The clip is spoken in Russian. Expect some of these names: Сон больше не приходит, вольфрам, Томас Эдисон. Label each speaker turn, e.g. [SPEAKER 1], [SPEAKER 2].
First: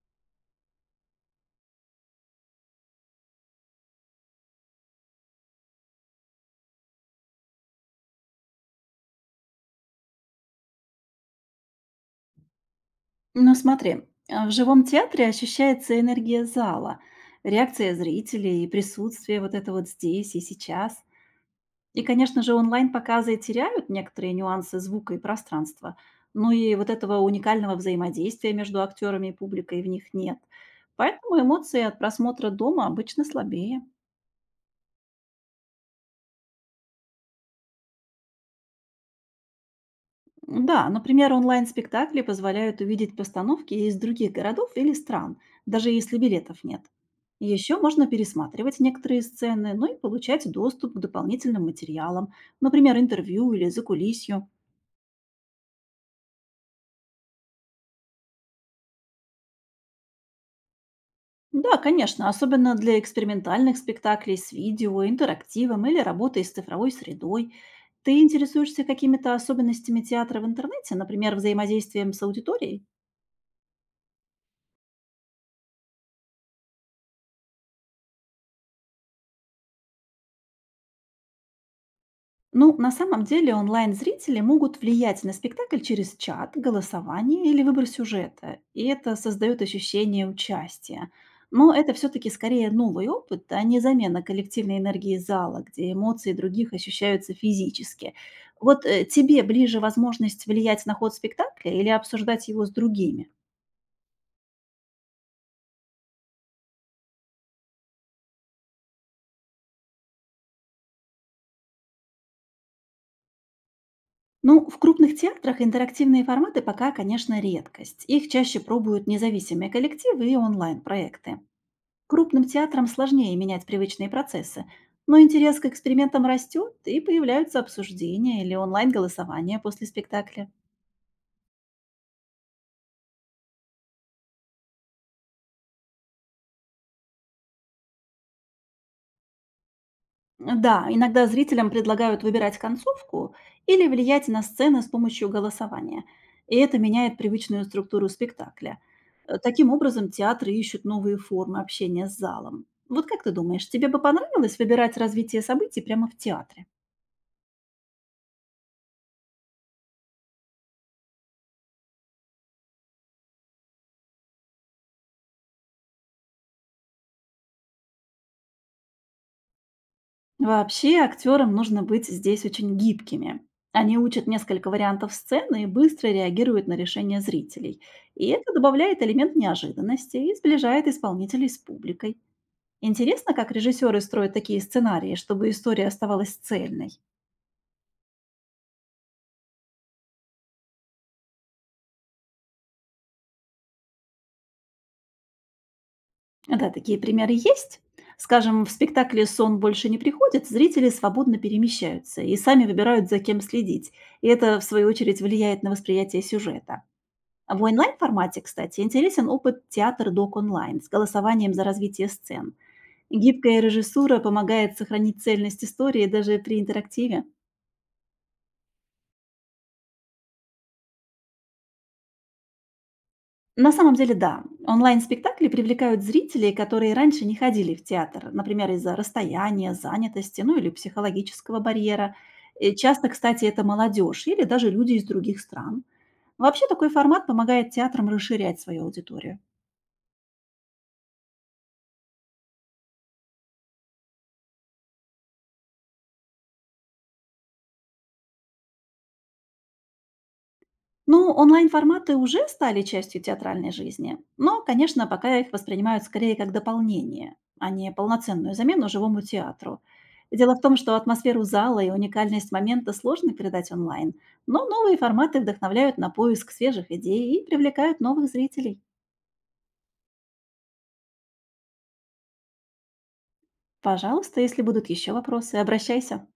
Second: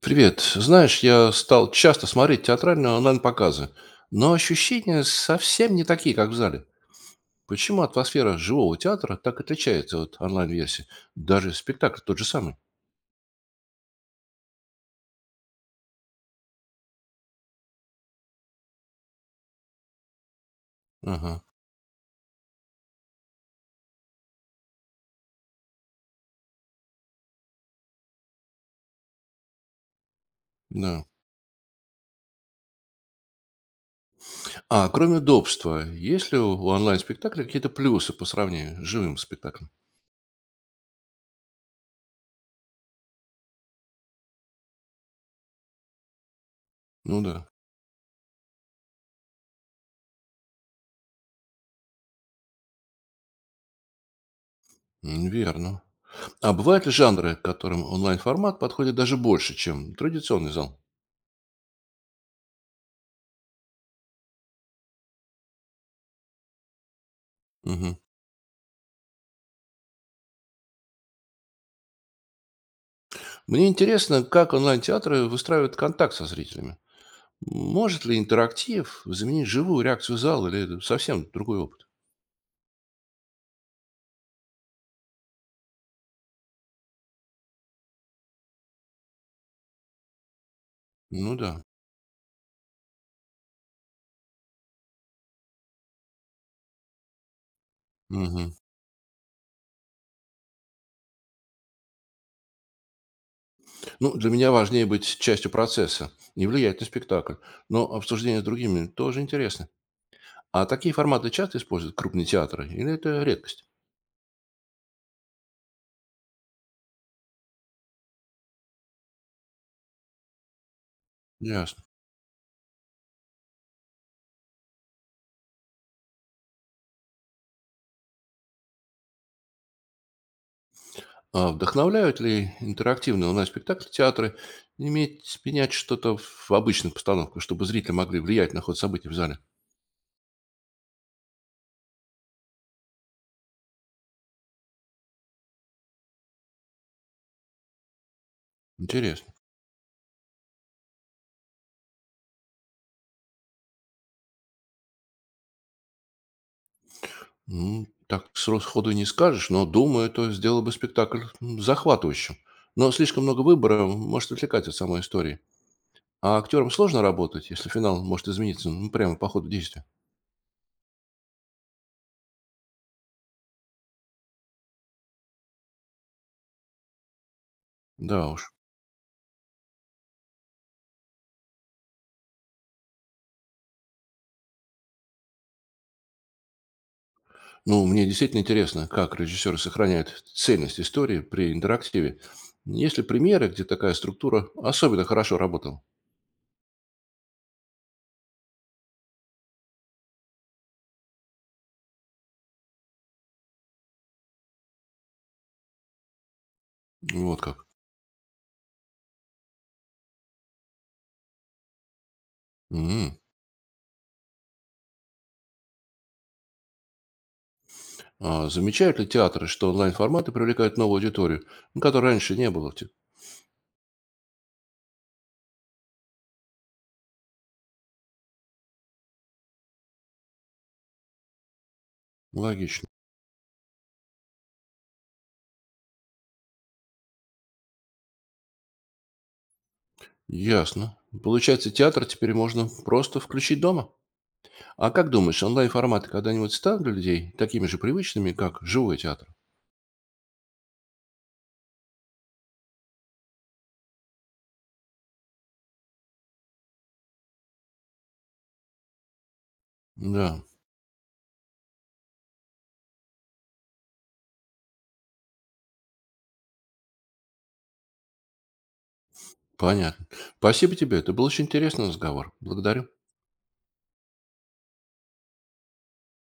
[SPEAKER 1] Привет. Знаешь, я стал часто смотреть театральные онлайн-показы, но ощущения совсем не такие, как в зале. Почему атмосфера живого театра так отличается от онлайн-версии? Даже спектакль тот же самый.
[SPEAKER 2] Ну смотри, в живом театре ощущается энергия зала, реакция зрителей и присутствие вот это вот здесь и сейчас.
[SPEAKER 1] Ага,
[SPEAKER 2] И, конечно же, онлайн-показы теряют некоторые нюансы звука и пространства. Ну и вот этого уникального взаимодействия между актерами и публикой в них нет.
[SPEAKER 1] да.
[SPEAKER 2] Поэтому эмоции от просмотра дома обычно слабее.
[SPEAKER 1] А кроме удобства, есть ли у онлайн-спектакля какие-то плюсы по сравнению с живым спектаклем?
[SPEAKER 2] Да, например, онлайн-спектакли позволяют увидеть постановки из других городов или стран, даже если билетов нет.
[SPEAKER 1] Ну да,
[SPEAKER 2] Еще можно пересматривать некоторые сцены, ну и получать доступ к дополнительным материалам, например, интервью или закулисью.
[SPEAKER 1] верно. А бывают ли жанры, которым онлайн-формат подходит даже больше, чем традиционный зал?
[SPEAKER 2] Да, конечно, особенно для экспериментальных спектаклей с видео, интерактивом или работой с цифровой средой.
[SPEAKER 1] Мгм.
[SPEAKER 2] Ты интересуешься какими-то особенностями театра в интернете, например, взаимодействием с аудиторией?
[SPEAKER 1] Мне интересно, как онлайн-театры выстраивают контакт со зрителями. Может ли интерактив заменить живую реакцию зала или это совсем другой опыт?
[SPEAKER 2] Ну, на самом деле онлайн-зрители могут влиять на спектакль через чат, голосование или выбор сюжета, и это создает ощущение участия.
[SPEAKER 1] Ну да.
[SPEAKER 2] Но это все-таки скорее новый опыт, а не замена коллективной энергии зала, где эмоции других ощущаются физически.
[SPEAKER 1] Мгм.
[SPEAKER 2] Вот тебе ближе возможность влиять на ход спектакля или обсуждать его с другими?
[SPEAKER 1] Ну, для меня важнее быть частью процесса, не влиять на спектакль. Но обсуждение с другими тоже интересно. А такие форматы часто используют крупные театры или это редкость?
[SPEAKER 2] Ну, в крупных театрах интерактивные форматы пока, конечно, редкость. Их чаще пробуют независимые коллективы и онлайн-проекты.
[SPEAKER 1] Ясно.
[SPEAKER 2] Крупным театрам сложнее менять привычные процессы, но интерес к экспериментам растет и появляются обсуждения или онлайн-голосования после спектакля.
[SPEAKER 1] А вдохновляют ли интерактивные онлайн-спектакли театры иметь менять что-то в обычных постановках, чтобы зрители могли влиять на ход событий в зале?
[SPEAKER 2] Да, иногда зрителям предлагают выбирать концовку или влиять на сцены с помощью голосования, и это меняет привычную структуру спектакля.
[SPEAKER 1] Интересно.
[SPEAKER 2] Таким образом, театры ищут новые формы общения с залом. Вот как ты думаешь, тебе бы понравилось выбирать развитие событий прямо в театре?
[SPEAKER 1] Ну, так сходу не скажешь, но, думаю, это сделало бы спектакль захватывающим. Но слишком много выбора может отвлекать от самой истории. А актерам сложно работать, если финал может измениться ну, прямо по ходу действия.
[SPEAKER 2] Вообще актерам нужно быть здесь очень гибкими. Они учат несколько вариантов сцены и быстро реагируют на решения зрителей. И
[SPEAKER 1] Да уж.
[SPEAKER 2] это добавляет элемент неожиданности и сближает исполнителей с публикой. Интересно, как режиссеры строят такие сценарии, чтобы история оставалась цельной.
[SPEAKER 1] Ну, мне действительно интересно, как режиссеры сохраняют цельность истории при интерактиве. Есть ли примеры, где такая структура особенно хорошо работала?
[SPEAKER 2] Да, такие примеры есть. Скажем, в спектакле «Сон больше не приходит» зрители свободно перемещаются и сами выбирают, за кем следить. И это, в свою очередь, влияет на восприятие сюжета.
[SPEAKER 1] Вот
[SPEAKER 2] В
[SPEAKER 1] как.
[SPEAKER 2] онлайн-формате, кстати, интересен опыт театр-док онлайн с голосованием за развитие сцен.
[SPEAKER 1] М.
[SPEAKER 2] Гибкая режиссура помогает сохранить цельность истории даже при интерактиве.
[SPEAKER 1] А замечают ли театры, что онлайн-форматы привлекают новую аудиторию, ну, которой раньше не было?
[SPEAKER 2] На самом деле, да, онлайн-спектакли привлекают зрителей, которые раньше не ходили в театр, например, из-за расстояния, занятости, ну или психологического барьера. И
[SPEAKER 1] Логично.
[SPEAKER 2] часто, кстати, это молодежь или даже люди из других стран. Вообще такой формат помогает театрам расширять свою аудиторию.
[SPEAKER 1] Ясно. Получается, театр теперь можно просто включить дома. А как думаешь, онлайн-форматы когда-нибудь станут для людей такими же привычными, как живой театр?
[SPEAKER 2] Ну, онлайн-форматы уже стали частью театральной жизни, но, конечно, пока их воспринимают скорее как дополнение, а не полноценную замену живому театру.
[SPEAKER 1] Да,
[SPEAKER 2] Дело в том, что атмосферу зала и уникальность момента сложно передать онлайн, но новые форматы вдохновляют на поиск свежих идей и привлекают новых зрителей.
[SPEAKER 1] понятно. Спасибо тебе, это был очень интересный разговор. Благодарю.
[SPEAKER 2] Пожалуйста, если будут еще вопросы, обращайся.